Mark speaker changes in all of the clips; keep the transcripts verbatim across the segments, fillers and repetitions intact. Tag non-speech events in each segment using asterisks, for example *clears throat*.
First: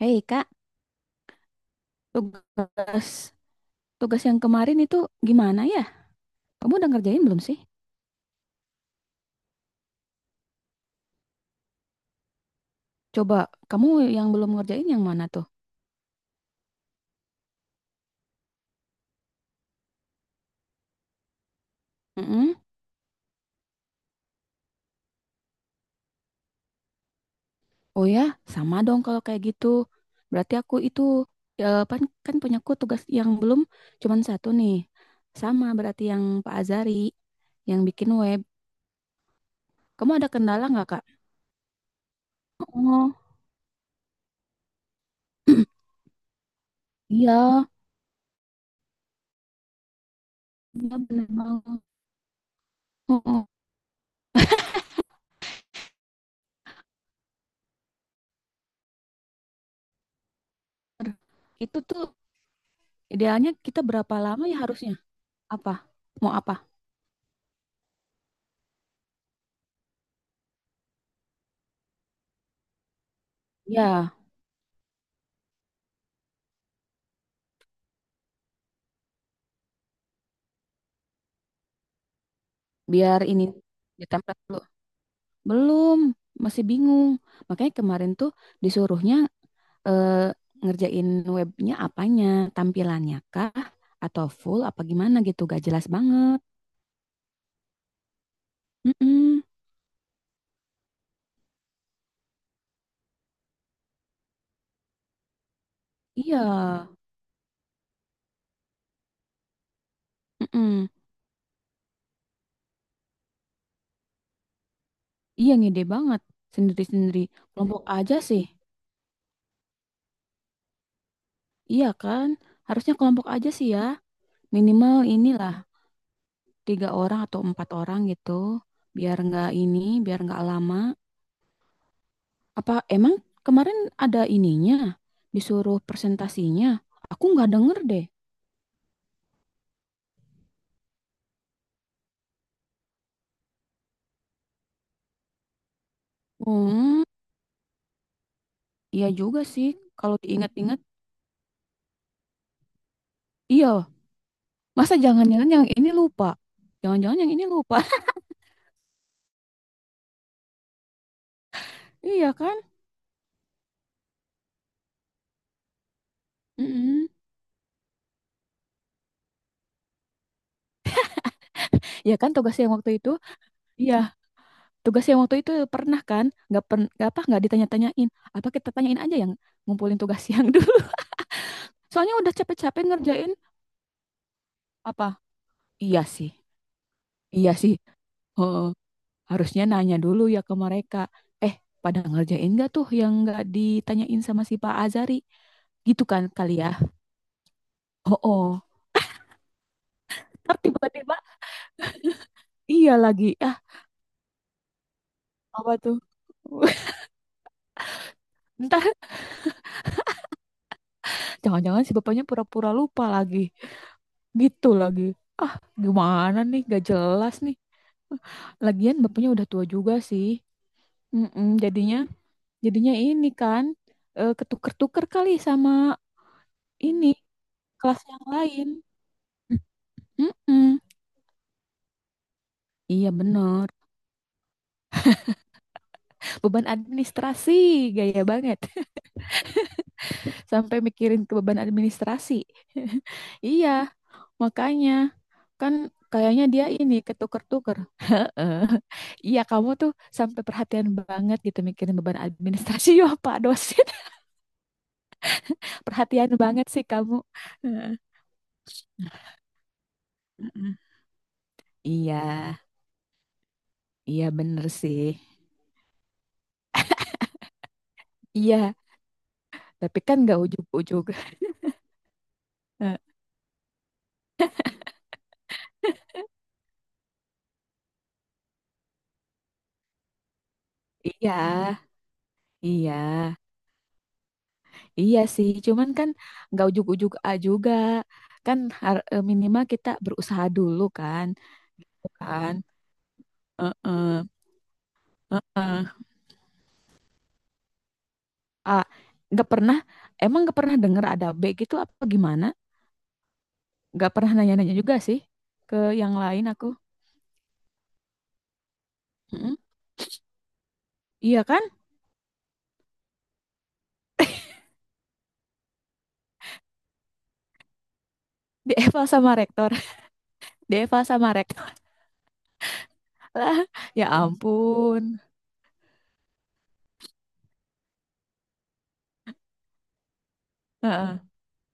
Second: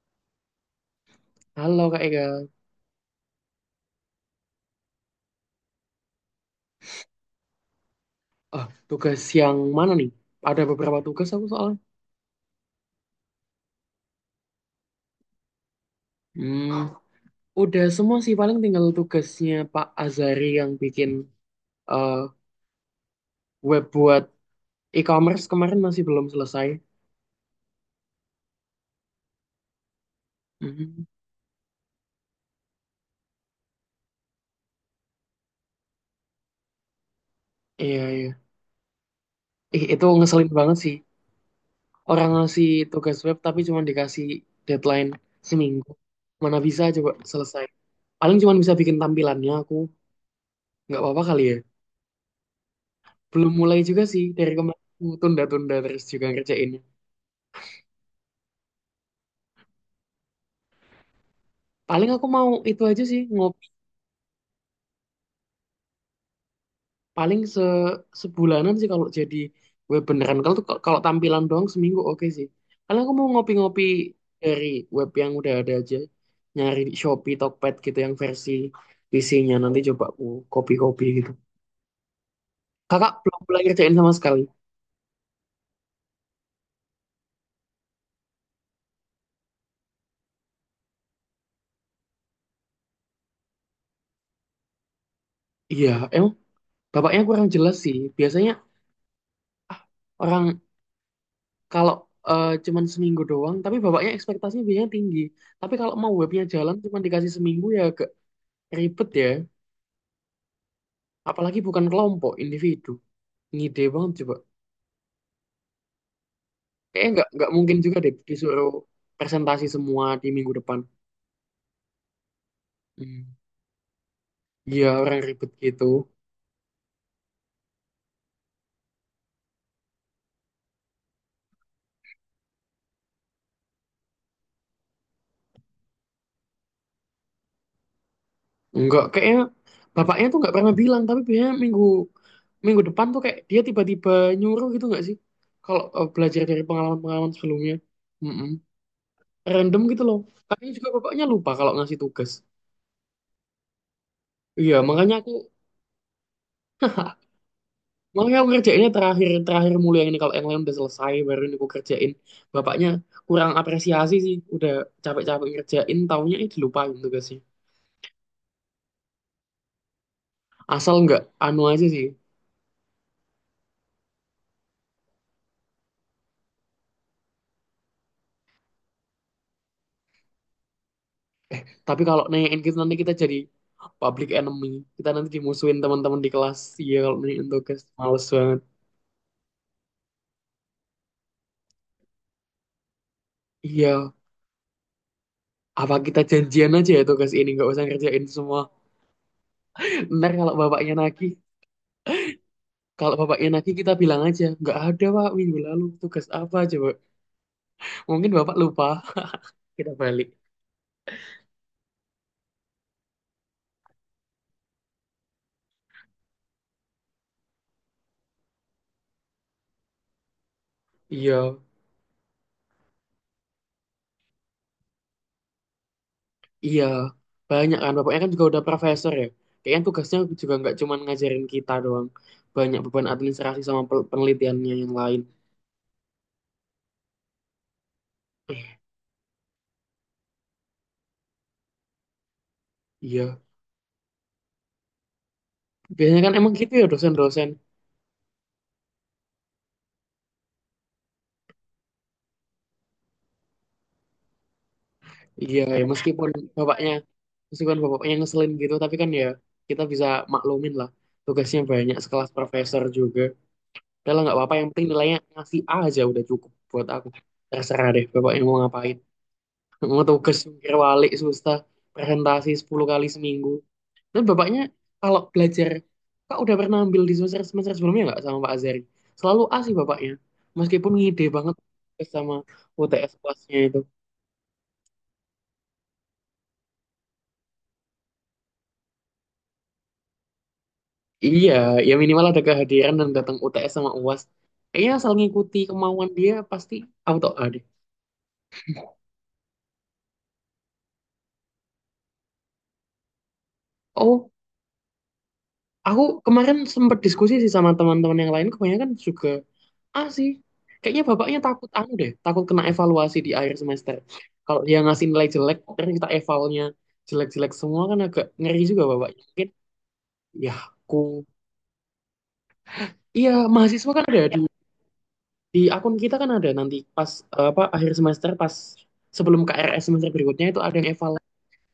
Speaker 1: Hei Kak,
Speaker 2: Halo Kak Ega.
Speaker 1: tugas tugas yang kemarin itu gimana ya? Kamu udah ngerjain belum sih?
Speaker 2: Oh, tugas yang mana nih? Ada beberapa tugas aku soalnya.
Speaker 1: Coba kamu yang belum ngerjain yang mana tuh?
Speaker 2: Hmm, udah semua sih paling tinggal tugasnya Pak Azari yang bikin eh,
Speaker 1: Mm-mm.
Speaker 2: web buat e-commerce kemarin masih belum selesai.
Speaker 1: Oh ya, sama dong kalau kayak gitu. Berarti aku itu
Speaker 2: Mhm.
Speaker 1: ya, pan- kan punya aku tugas yang belum cuman satu nih. Sama berarti yang Pak Azari yang
Speaker 2: Iya,
Speaker 1: bikin
Speaker 2: iya.
Speaker 1: web.
Speaker 2: Ih, itu
Speaker 1: Kamu ada
Speaker 2: ngeselin
Speaker 1: kendala
Speaker 2: banget
Speaker 1: nggak
Speaker 2: sih.
Speaker 1: Kak?
Speaker 2: Orang ngasih
Speaker 1: Oh,
Speaker 2: tugas web tapi cuma dikasih deadline
Speaker 1: *clears throat*
Speaker 2: seminggu. Mana bisa coba
Speaker 1: iya,
Speaker 2: selesai. Paling cuma bisa bikin tampilannya aku.
Speaker 1: iya
Speaker 2: Nggak apa-apa
Speaker 1: bener
Speaker 2: kali ya.
Speaker 1: banget. Oh, oh.
Speaker 2: Belum mulai juga sih, dari kemarin aku tunda-tunda terus juga ngerjainnya.
Speaker 1: Itu
Speaker 2: Paling
Speaker 1: tuh
Speaker 2: aku mau itu aja sih,
Speaker 1: idealnya
Speaker 2: ngopi
Speaker 1: kita berapa lama ya harusnya? Apa? Mau apa?
Speaker 2: paling se sebulanan sih kalau jadi web beneran. Kalau tuh kalau tampilan doang seminggu oke sih. Paling aku mau ngopi-ngopi
Speaker 1: Ya,
Speaker 2: dari web yang udah ada aja. Nyari di Shopee, Tokped gitu yang versi P C-nya, nanti coba aku copy-copy gitu. Kakak
Speaker 1: biar
Speaker 2: belum
Speaker 1: ini
Speaker 2: mulai kerjain sama
Speaker 1: ditempel
Speaker 2: sekali.
Speaker 1: dulu. Belum, masih bingung. Makanya kemarin tuh disuruhnya eh, ngerjain webnya apanya, tampilannya kah, atau full apa gimana gitu, gak jelas
Speaker 2: Iya, emang
Speaker 1: banget.
Speaker 2: bapaknya kurang jelas sih. Biasanya
Speaker 1: Mm-mm.
Speaker 2: ah, orang kalau eh, cuman seminggu doang, tapi bapaknya ekspektasinya biasanya tinggi. Tapi kalau mau
Speaker 1: Iya,
Speaker 2: webnya jalan cuma dikasih seminggu ya agak ribet ya.
Speaker 1: mm-mm.
Speaker 2: Apalagi bukan kelompok, individu, ngide banget coba.
Speaker 1: Iya ngide banget,
Speaker 2: Kayaknya
Speaker 1: sendiri-sendiri.
Speaker 2: nggak nggak mungkin
Speaker 1: Kelompok
Speaker 2: juga deh
Speaker 1: aja sih,
Speaker 2: disuruh presentasi semua di minggu depan.
Speaker 1: iya kan? Harusnya kelompok
Speaker 2: Hmm.
Speaker 1: aja sih ya,
Speaker 2: Ya,
Speaker 1: minimal
Speaker 2: orang ribet
Speaker 1: inilah
Speaker 2: gitu.
Speaker 1: tiga orang atau empat orang gitu, biar nggak ini, biar nggak lama. Apa emang kemarin ada ininya? Disuruh presentasinya? Aku nggak denger deh.
Speaker 2: Nggak, kayaknya bapaknya tuh nggak pernah bilang, tapi biasanya minggu minggu depan tuh kayak dia tiba-tiba nyuruh, gitu nggak sih? Kalau eh, belajar dari
Speaker 1: Hmm,
Speaker 2: pengalaman-pengalaman sebelumnya. Mm-mm.
Speaker 1: iya juga sih.
Speaker 2: Random gitu
Speaker 1: Kalau
Speaker 2: loh. Kayaknya
Speaker 1: diingat-ingat,
Speaker 2: juga bapaknya lupa kalau ngasih tugas.
Speaker 1: iya.
Speaker 2: Iya.
Speaker 1: Masa
Speaker 2: makanya aku
Speaker 1: jangan-jangan yang ini lupa? Jangan-jangan yang ini lupa. *laughs*
Speaker 2: Makanya aku kerjainnya terakhir terakhir mulu yang ini, kalau yang lain udah selesai baru ini aku kerjain.
Speaker 1: Iya kan?
Speaker 2: Bapaknya kurang apresiasi sih, udah capek-capek ngerjain, taunya eh dilupain
Speaker 1: Mm-mm.
Speaker 2: tugasnya. Asal nggak anu aja sih.
Speaker 1: Iya kan tugas yang waktu itu? Iya, tugas yang waktu itu pernah kan? Nggak per nggak apa nggak ditanya-tanyain. Apa kita tanyain aja yang ngumpulin tugas yang dulu? *laughs*
Speaker 2: Tapi
Speaker 1: Soalnya
Speaker 2: kalau
Speaker 1: udah
Speaker 2: nanyain kita
Speaker 1: capek-capek
Speaker 2: nanti kita
Speaker 1: ngerjain
Speaker 2: jadi public enemy. Kita
Speaker 1: apa?
Speaker 2: nanti dimusuhin
Speaker 1: Iya
Speaker 2: teman-teman di
Speaker 1: sih.
Speaker 2: kelas. Iya, kalau nanyain
Speaker 1: Iya sih.
Speaker 2: tugas, males banget.
Speaker 1: Oh. Harusnya nanya dulu ya ke mereka eh pada ngerjain nggak tuh yang nggak
Speaker 2: Iya,
Speaker 1: ditanyain sama si Pak Azari
Speaker 2: apa
Speaker 1: gitu
Speaker 2: kita
Speaker 1: kan kali ya.
Speaker 2: janjian aja ya, tugas ini nggak usah
Speaker 1: Oh,
Speaker 2: ngerjain semua.
Speaker 1: oh,
Speaker 2: Ntar kalau
Speaker 1: ntar
Speaker 2: bapaknya
Speaker 1: tiba-tiba
Speaker 2: nagih,
Speaker 1: iya
Speaker 2: kalau
Speaker 1: lagi
Speaker 2: bapaknya
Speaker 1: ah
Speaker 2: nagih kita bilang aja nggak ada pak, minggu
Speaker 1: apa
Speaker 2: lalu
Speaker 1: tuh.
Speaker 2: tugas apa coba.
Speaker 1: *laughs*
Speaker 2: Mungkin bapak
Speaker 1: Ntar
Speaker 2: lupa, kita balik.
Speaker 1: jangan-jangan si bapaknya pura-pura lupa lagi gitu lagi ah gimana nih gak jelas nih lagian bapaknya udah tua juga sih.
Speaker 2: Iya,
Speaker 1: Mm-mm, jadinya jadinya ini kan eh, ketuker-tuker kali sama
Speaker 2: iya.
Speaker 1: ini
Speaker 2: Banyak kan,
Speaker 1: kelas
Speaker 2: bapaknya
Speaker 1: yang
Speaker 2: kan juga udah
Speaker 1: lain.
Speaker 2: profesor ya. Kayaknya tugasnya juga nggak
Speaker 1: Mm-mm.
Speaker 2: cuma ngajarin kita doang. Banyak beban
Speaker 1: Iya
Speaker 2: administrasi
Speaker 1: bener.
Speaker 2: sama pel- penelitiannya yang lain.
Speaker 1: Beban administrasi, gaya banget.
Speaker 2: Eh,
Speaker 1: *laughs* Sampai mikirin ke beban administrasi. *laughs*
Speaker 2: iya.
Speaker 1: Iya, makanya kan
Speaker 2: Biasanya kan
Speaker 1: kayaknya
Speaker 2: emang
Speaker 1: dia
Speaker 2: gitu ya
Speaker 1: ini
Speaker 2: dosen-dosen.
Speaker 1: ketuker-tuker. Heeh. *laughs* Iya, kamu tuh sampai perhatian banget gitu mikirin beban administrasi. *laughs* Ya, Pak dosen,
Speaker 2: Iya, ya
Speaker 1: *laughs*
Speaker 2: meskipun
Speaker 1: perhatian banget sih
Speaker 2: bapaknya,
Speaker 1: kamu.
Speaker 2: meskipun
Speaker 1: Heeh.
Speaker 2: bapaknya ngeselin gitu, tapi kan ya kita bisa maklumin
Speaker 1: Heeh.
Speaker 2: lah. Tugasnya banyak, sekelas
Speaker 1: Iya,
Speaker 2: profesor juga. Udah lah
Speaker 1: iya
Speaker 2: nggak apa-apa,
Speaker 1: bener
Speaker 2: yang penting
Speaker 1: sih.
Speaker 2: nilainya ngasih A aja udah cukup buat aku. Terserah deh bapaknya mau
Speaker 1: Iya,
Speaker 2: ngapain. *laughs*
Speaker 1: tapi
Speaker 2: Mau
Speaker 1: kan
Speaker 2: tugas,
Speaker 1: nggak
Speaker 2: mikir
Speaker 1: ujuk-ujuk.
Speaker 2: walik, susah presentasi sepuluh kali seminggu. Dan bapaknya kalau belajar, Kak udah pernah ambil di semester semester sebelumnya nggak sama Pak Azari? Selalu A sih bapaknya, meskipun
Speaker 1: *laughs*
Speaker 2: ngide
Speaker 1: Iya,
Speaker 2: banget sama U T S
Speaker 1: iya.
Speaker 2: UASnya itu.
Speaker 1: Iya sih, cuman kan nggak ujuk-ujuk A juga. Kan har- eh, minimal kita berusaha dulu kan.
Speaker 2: Iya, ya minimal ada
Speaker 1: Kan?
Speaker 2: kehadiran dan datang U T S sama U A S.
Speaker 1: Heeh,
Speaker 2: Kayaknya asal ngikuti
Speaker 1: heeh.
Speaker 2: kemauan dia pasti auto A deh.
Speaker 1: A, nggak pernah, emang nggak pernah denger ada B gitu apa gimana? Nggak
Speaker 2: Oh,
Speaker 1: pernah nanya-nanya juga sih ke
Speaker 2: aku
Speaker 1: yang lain
Speaker 2: kemarin
Speaker 1: aku.
Speaker 2: sempat diskusi sih sama teman-teman yang lain, kebanyakan juga
Speaker 1: Heeh.
Speaker 2: Ah sih, kayaknya bapaknya
Speaker 1: Iya kan?
Speaker 2: takut anu deh, takut kena evaluasi di akhir semester. Kalau dia ngasih nilai jelek, terus kita evalnya jelek-jelek semua kan agak ngeri
Speaker 1: *laughs*
Speaker 2: juga
Speaker 1: Dieval
Speaker 2: bapaknya.
Speaker 1: sama
Speaker 2: Mungkin
Speaker 1: rektor.
Speaker 2: ya
Speaker 1: *laughs* Dieval
Speaker 2: aku,
Speaker 1: sama rektor.
Speaker 2: iya
Speaker 1: *laughs* Lah,
Speaker 2: mahasiswa kan
Speaker 1: ya
Speaker 2: ada di,
Speaker 1: ampun.
Speaker 2: di akun kita kan ada nanti pas eh, apa akhir semester, pas sebelum K R S semester berikutnya itu ada yang eval
Speaker 1: Heeh.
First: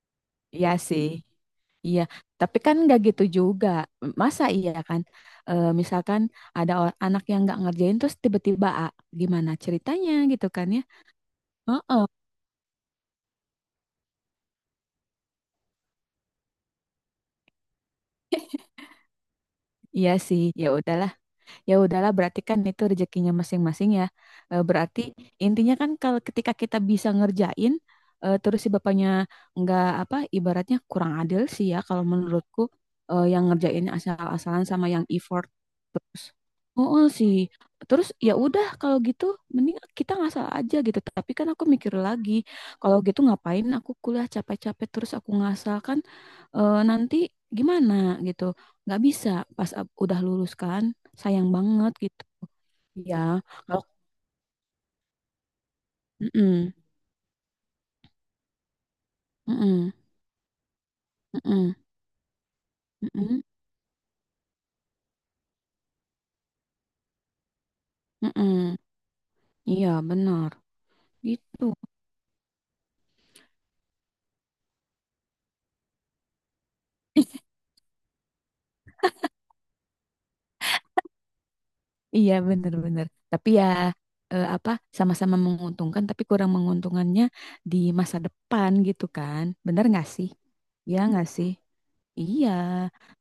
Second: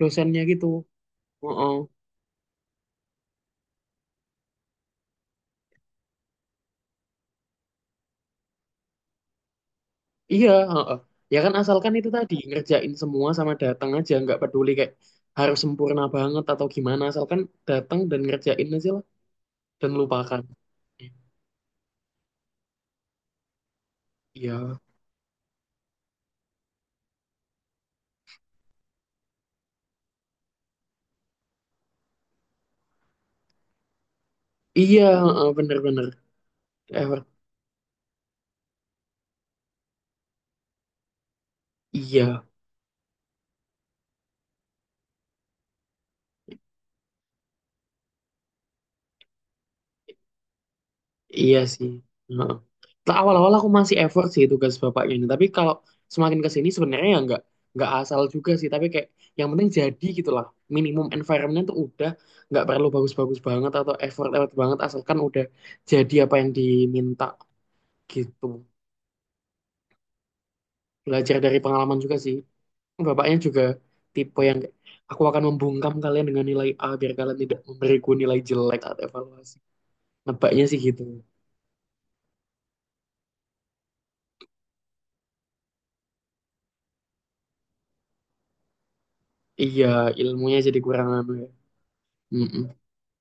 Speaker 2: dosennya gitu.
Speaker 1: Iya sih.
Speaker 2: Heeh.
Speaker 1: Iya, tapi kan nggak gitu juga. Masa iya kan? Eh, misalkan ada or- anak yang nggak ngerjain terus tiba-tiba "Ah, gimana ceritanya gitu
Speaker 2: Iya,
Speaker 1: kan ya?
Speaker 2: heeh. Ya kan asalkan
Speaker 1: Heeh.
Speaker 2: itu tadi ngerjain semua sama datang aja, nggak peduli kayak harus sempurna banget atau gimana, asalkan datang dan ngerjain aja lah dan
Speaker 1: Iya
Speaker 2: lupakan.
Speaker 1: sih. Ya udah ya udahlah berarti kan itu rezekinya masing-masing ya. Eh,
Speaker 2: Iya,
Speaker 1: berarti intinya kan kalau ketika kita bisa ngerjain eh, terus si bapaknya nggak apa ibaratnya kurang adil sih ya kalau menurutku eh, yang ngerjain asal-asalan sama
Speaker 2: iya,
Speaker 1: yang effort
Speaker 2: heeh, bener-bener
Speaker 1: terus oh, oh,
Speaker 2: effort.
Speaker 1: sih terus ya udah kalau gitu mending kita ngasal aja gitu tapi kan aku mikir lagi
Speaker 2: Iya,
Speaker 1: kalau gitu ngapain aku kuliah capek-capek terus aku ngasal kan eh, nanti gimana gitu nggak bisa pas ab- udah lulus kan sayang
Speaker 2: iya sih.
Speaker 1: banget gitu
Speaker 2: Heeh. Nah,
Speaker 1: ya
Speaker 2: awal-awal aku
Speaker 1: kalau.
Speaker 2: masih effort sih tugas bapaknya ini, tapi kalau semakin ke sini
Speaker 1: Mm-mm,
Speaker 2: sebenarnya ya nggak nggak asal juga sih, tapi kayak yang penting
Speaker 1: mm-mm,
Speaker 2: jadi gitulah. Minimum environment
Speaker 1: mm-mm,
Speaker 2: tuh udah nggak perlu bagus-bagus
Speaker 1: mm-mm,
Speaker 2: banget atau effort-effort banget asalkan udah jadi apa yang diminta gitu.
Speaker 1: mm-mm. Iya benar
Speaker 2: Belajar dari
Speaker 1: gitu.
Speaker 2: pengalaman juga sih. Bapaknya juga tipe yang kayak, aku akan membungkam kalian dengan nilai A biar kalian tidak memberiku nilai jelek atau evaluasi. Nebaknya sih gitu.
Speaker 1: Iya benar benar. Tapi ya eh, apa sama-sama menguntungkan tapi kurang menguntungkannya di masa depan gitu kan. Benar
Speaker 2: Iya,
Speaker 1: nggak sih?
Speaker 2: ilmunya jadi
Speaker 1: Iya
Speaker 2: kurang
Speaker 1: nggak
Speaker 2: anu ya.
Speaker 1: sih? Iya,
Speaker 2: Mm-mm.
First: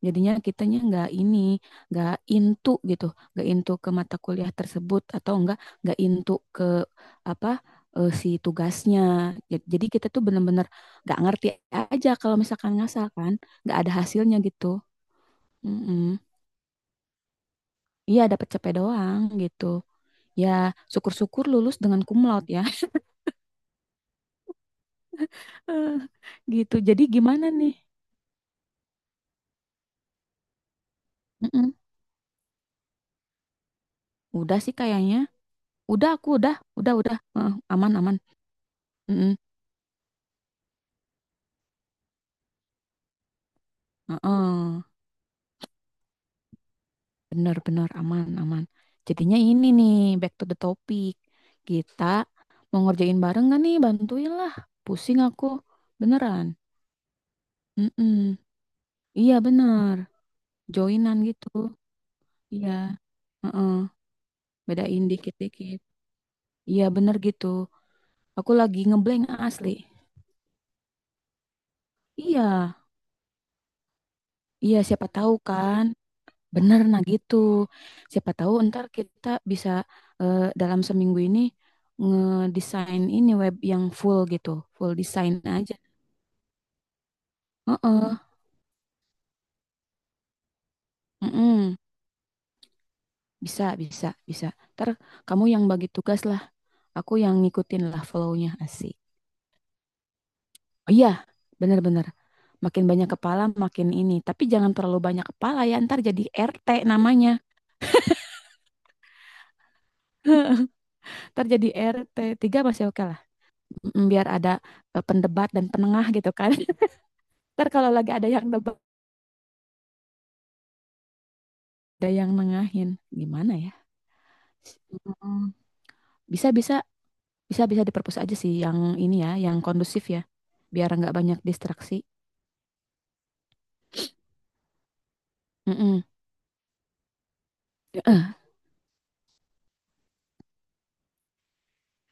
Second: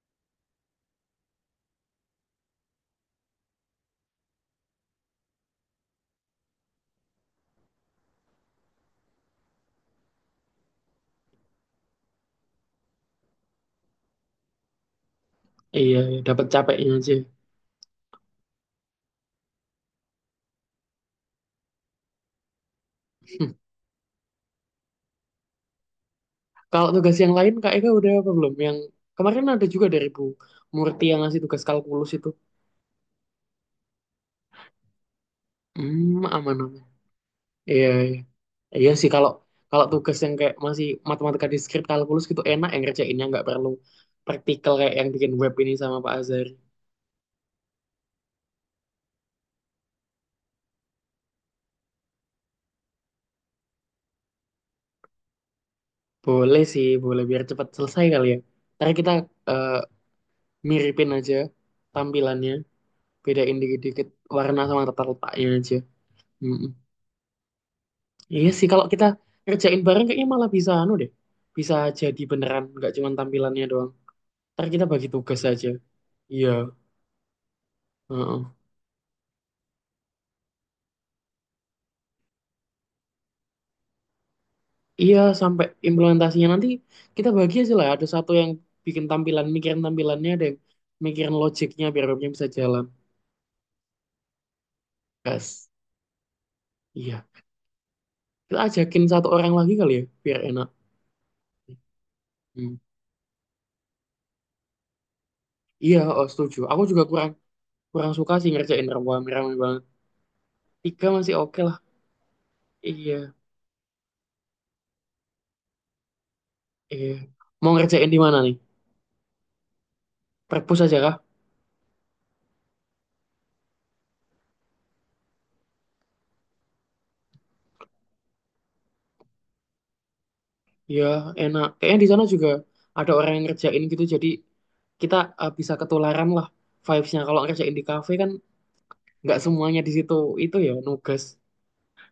Speaker 1: jadinya kitanya nggak ini, nggak into gitu, nggak into ke mata kuliah tersebut atau enggak nggak into ke apa eh, si tugasnya. Ja- Jadi kita tuh bener-bener nggak ngerti aja kalau misalkan ngasal kan, nggak ada hasilnya gitu.
Speaker 2: Iya,
Speaker 1: Mm-mm.
Speaker 2: iya, dapat capeknya aja.
Speaker 1: Iya, dapat capek doang gitu. Ya, syukur-syukur lulus dengan cum laude ya. *laughs* Eh, gitu.
Speaker 2: Kalau
Speaker 1: Jadi
Speaker 2: tugas yang
Speaker 1: gimana
Speaker 2: lain Kak
Speaker 1: nih?
Speaker 2: Ega udah apa belum? Yang kemarin ada juga dari Bu Murti yang ngasih tugas
Speaker 1: Mm-mm.
Speaker 2: kalkulus itu.
Speaker 1: Udah sih kayaknya. Udah
Speaker 2: Hmm,
Speaker 1: aku udah,
Speaker 2: aman aman.
Speaker 1: udah udah. Eh,
Speaker 2: Iya,
Speaker 1: aman aman.
Speaker 2: iya. Iya sih kalau
Speaker 1: Mm-mm.
Speaker 2: kalau tugas yang kayak masih matematika diskrit kalkulus gitu enak yang ngerjainnya nggak perlu praktikal
Speaker 1: Heeh.
Speaker 2: kayak yang bikin web ini sama Pak Azhar.
Speaker 1: Benar-benar aman-aman. Jadinya ini nih, back to the topic. Kita mau ngerjain bareng gak nih? Bantuin lah. Pusing aku. Beneran.
Speaker 2: Boleh sih, boleh biar cepat selesai kali ya.
Speaker 1: Mm-mm.
Speaker 2: Ntar kita
Speaker 1: Iya
Speaker 2: eh,
Speaker 1: bener.
Speaker 2: miripin
Speaker 1: Joinan
Speaker 2: aja
Speaker 1: gitu.
Speaker 2: tampilannya.
Speaker 1: Iya.
Speaker 2: Bedain
Speaker 1: Heeh.
Speaker 2: dikit-dikit warna sama
Speaker 1: Bedain
Speaker 2: letak-letaknya aja.
Speaker 1: dikit-dikit.
Speaker 2: Mm-mm.
Speaker 1: Iya bener gitu.
Speaker 2: Iya
Speaker 1: Aku
Speaker 2: sih
Speaker 1: lagi
Speaker 2: kalau kita
Speaker 1: ngeblank asli.
Speaker 2: ngerjain bareng kayaknya malah bisa anu deh. Bisa jadi beneran
Speaker 1: Iya.
Speaker 2: nggak cuma tampilannya doang. Ntar
Speaker 1: Iya
Speaker 2: kita
Speaker 1: siapa
Speaker 2: bagi
Speaker 1: tahu
Speaker 2: tugas aja.
Speaker 1: kan.
Speaker 2: Iya.
Speaker 1: Bener, nah gitu. Siapa
Speaker 2: Heeh.
Speaker 1: tahu ntar kita bisa eh, dalam seminggu ini ngedesain ini web yang full gitu, full
Speaker 2: Iya,
Speaker 1: desain
Speaker 2: sampai
Speaker 1: aja.
Speaker 2: implementasinya nanti kita bagi aja lah. Ada
Speaker 1: Heeh,
Speaker 2: satu yang bikin tampilan, mikirin tampilannya, ada yang mikirin
Speaker 1: mm-mm.
Speaker 2: logiknya biar webnya bisa jalan.
Speaker 1: Bisa, bisa, bisa. Ntar kamu yang
Speaker 2: Gas.
Speaker 1: bagi tugas lah, aku
Speaker 2: Iya.
Speaker 1: yang ngikutin lah flow-nya
Speaker 2: Kita
Speaker 1: asik.
Speaker 2: ajakin satu orang lagi kali ya biar enak.
Speaker 1: Oh iya, bener-bener.
Speaker 2: Hmm.
Speaker 1: Makin banyak kepala, makin ini. Tapi jangan terlalu banyak kepala ya,
Speaker 2: Iya,
Speaker 1: ntar jadi
Speaker 2: oh, setuju.
Speaker 1: R T
Speaker 2: Aku juga kurang
Speaker 1: namanya.
Speaker 2: kurang suka sih ngerjain rame-rame banget. Tiga masih
Speaker 1: Ntar
Speaker 2: oke
Speaker 1: jadi
Speaker 2: lah.
Speaker 1: R T tiga masih oke lah.
Speaker 2: Iya.
Speaker 1: Mm, Biar ada eh, pendebat dan penengah gitu kan. *laughs*
Speaker 2: Iya.
Speaker 1: Ntar
Speaker 2: Mau
Speaker 1: kalau
Speaker 2: ngerjain
Speaker 1: lagi
Speaker 2: di
Speaker 1: ada
Speaker 2: mana
Speaker 1: yang
Speaker 2: nih?
Speaker 1: debat
Speaker 2: Perpus aja kah?
Speaker 1: ada yang nengahin gimana ya. Mm, bisa bisa bisa bisa diperpus aja sih yang ini ya yang kondusif ya biar
Speaker 2: Ya,
Speaker 1: nggak banyak
Speaker 2: enak.
Speaker 1: distraksi.
Speaker 2: Kayaknya di sana juga ada orang yang ngerjain gitu, jadi kita eh, bisa
Speaker 1: Mm-mm.
Speaker 2: ketularan lah vibes-nya. Kalau ngerjain di kafe kan
Speaker 1: Heeh.
Speaker 2: nggak semuanya di situ. Itu ya, nugas.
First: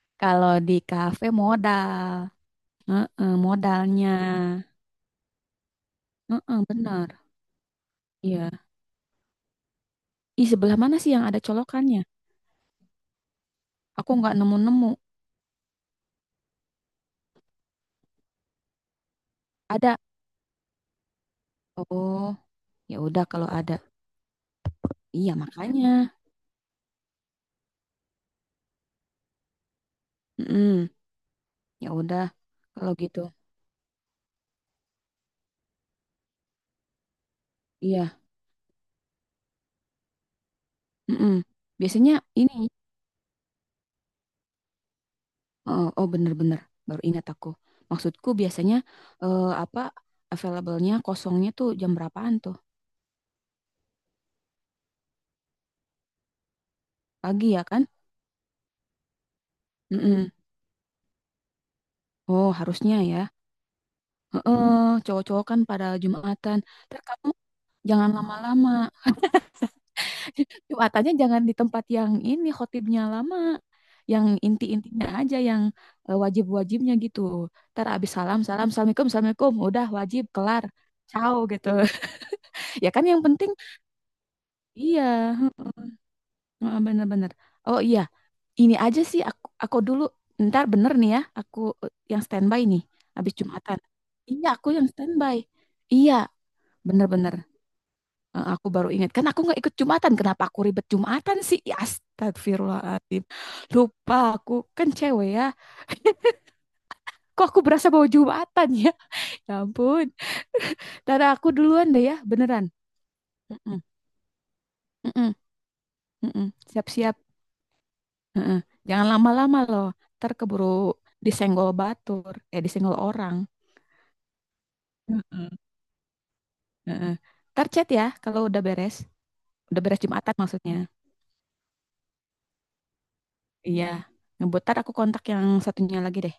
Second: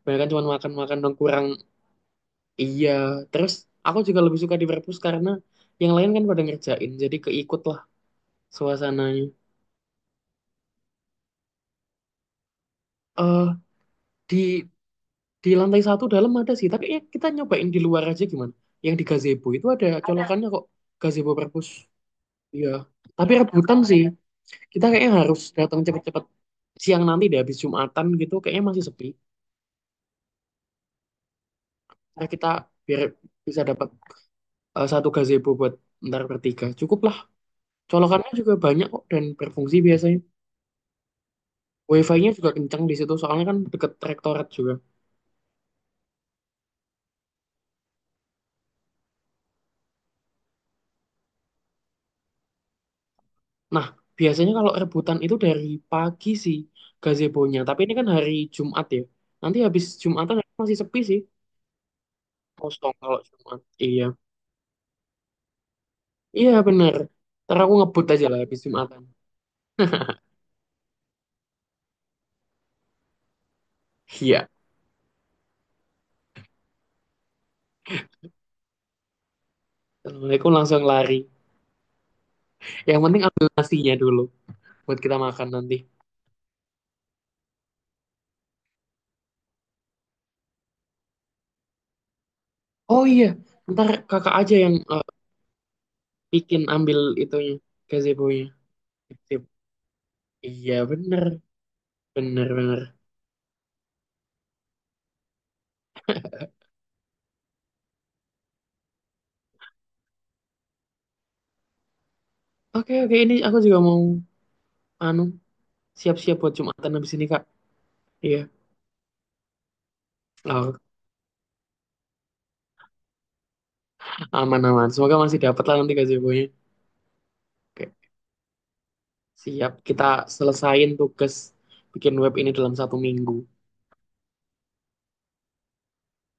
Speaker 2: Banyak cuma
Speaker 1: Kalau di
Speaker 2: makan-makan dan
Speaker 1: kafe
Speaker 2: kurang.
Speaker 1: modal.
Speaker 2: Iya.
Speaker 1: Heeh,
Speaker 2: Terus aku
Speaker 1: modalnya.
Speaker 2: juga lebih suka di perpus karena yang lain kan pada
Speaker 1: Heeh,
Speaker 2: ngerjain,
Speaker 1: benar
Speaker 2: jadi keikut lah
Speaker 1: iya.
Speaker 2: suasananya.
Speaker 1: Ih, sebelah mana sih yang ada colokannya
Speaker 2: eh
Speaker 1: aku nggak
Speaker 2: di
Speaker 1: nemu-nemu
Speaker 2: di lantai satu dalam ada sih, tapi ya kita nyobain di luar aja gimana? Yang di gazebo itu ada.
Speaker 1: ada
Speaker 2: Ada colokannya kok, gazebo perpus.
Speaker 1: oh
Speaker 2: Iya,
Speaker 1: ya udah
Speaker 2: tapi
Speaker 1: kalau ada
Speaker 2: rebutan sih. Kita kayaknya
Speaker 1: iya
Speaker 2: harus datang
Speaker 1: makanya.
Speaker 2: cepet-cepet siang nanti deh habis Jumatan gitu. Kayaknya masih sepi.
Speaker 1: Mm-mm. Ya udah
Speaker 2: Nah kita
Speaker 1: kalau
Speaker 2: biar
Speaker 1: gitu
Speaker 2: bisa dapat eh, satu gazebo buat ntar bertiga. Cukup lah.
Speaker 1: iya.
Speaker 2: Colokannya juga banyak kok dan berfungsi biasanya.
Speaker 1: Mm-mm. Biasanya
Speaker 2: Wifi-nya juga
Speaker 1: ini.
Speaker 2: kencang di situ soalnya kan deket rektorat juga.
Speaker 1: Oh, oh bener-bener baru ingat aku. Maksudku biasanya eh, apa available-nya kosongnya tuh jam berapaan tuh?
Speaker 2: Nah biasanya kalau rebutan itu dari pagi sih
Speaker 1: Pagi
Speaker 2: gazebonya.
Speaker 1: ya
Speaker 2: Tapi
Speaker 1: kan?
Speaker 2: ini kan hari Jumat ya. Nanti habis
Speaker 1: Mm-mm.
Speaker 2: Jumatan masih sepi sih.
Speaker 1: Oh
Speaker 2: Kosong
Speaker 1: harusnya
Speaker 2: kalau
Speaker 1: ya.
Speaker 2: Jumat. Iya,
Speaker 1: Heeh, cowok-cowok kan pada
Speaker 2: iya
Speaker 1: Jumatan.
Speaker 2: bener.
Speaker 1: Terus kamu
Speaker 2: Ntar aku ngebut
Speaker 1: jangan
Speaker 2: aja lah habis
Speaker 1: lama-lama.
Speaker 2: Jumatan.
Speaker 1: *laughs* Jumatannya jangan di tempat yang ini khotibnya lama. Yang
Speaker 2: Iya.
Speaker 1: inti-intinya aja yang eh, wajib-wajibnya gitu. Ntar abis salam, salam, assalamualaikum, assalamualaikum. Udah wajib
Speaker 2: Assalamualaikum
Speaker 1: kelar.
Speaker 2: langsung lari.
Speaker 1: Ciao gitu. *laughs* Ya
Speaker 2: Yang
Speaker 1: kan yang
Speaker 2: penting ambil
Speaker 1: penting
Speaker 2: nasinya dulu buat
Speaker 1: iya,
Speaker 2: kita makan nanti.
Speaker 1: heeh, bener-bener. Oh iya, ini aja sih aku aku dulu ntar bener nih ya, aku eh, yang standby nih
Speaker 2: Oh iya,
Speaker 1: habis Jumatan.
Speaker 2: ntar kakak
Speaker 1: Iya,
Speaker 2: aja
Speaker 1: aku
Speaker 2: yang
Speaker 1: yang
Speaker 2: eh,
Speaker 1: standby. Iya,
Speaker 2: bikin ambil
Speaker 1: bener-bener.
Speaker 2: itunya, gazebo-nya.
Speaker 1: Eh, aku baru ingat kan aku
Speaker 2: Sip.
Speaker 1: nggak ikut Jumatan. Kenapa aku
Speaker 2: Iya
Speaker 1: ribet
Speaker 2: bener,
Speaker 1: Jumatan sih? Ya,
Speaker 2: bener bener.
Speaker 1: Astagfirullahaladzim. Lupa aku kan cewek ya. *laughs* Kok aku berasa bawa Jumatan ya? Ya ampun. Tada aku duluan deh ya, beneran.
Speaker 2: Oke, oke, ini aku juga
Speaker 1: Mm-mm,
Speaker 2: mau anu
Speaker 1: mm-mm,
Speaker 2: siap-siap
Speaker 1: mm-mm.
Speaker 2: buat Jumatan habis
Speaker 1: Siap-siap.
Speaker 2: ini, kak. Iya,
Speaker 1: Mm-mm. Jangan lama-lama loh. Ntar keburu
Speaker 2: oh,
Speaker 1: disenggol batur. Eh, disenggol orang.
Speaker 2: aman aman. Semoga masih dapat lah nanti gazebo-nya.
Speaker 1: Heeh. Ntar chat
Speaker 2: Oke,
Speaker 1: ya kalau udah beres.
Speaker 2: siap.
Speaker 1: Udah beres
Speaker 2: Kita
Speaker 1: Jumatan maksudnya.
Speaker 2: selesain tugas bikin web ini dalam satu minggu.
Speaker 1: Iya. Ngebutar aku kontak yang satunya lagi deh.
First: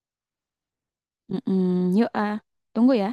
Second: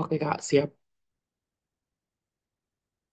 Speaker 2: Oke kak, siap.
Speaker 1: Mm-mm. Yuk, ah. Tunggu ya.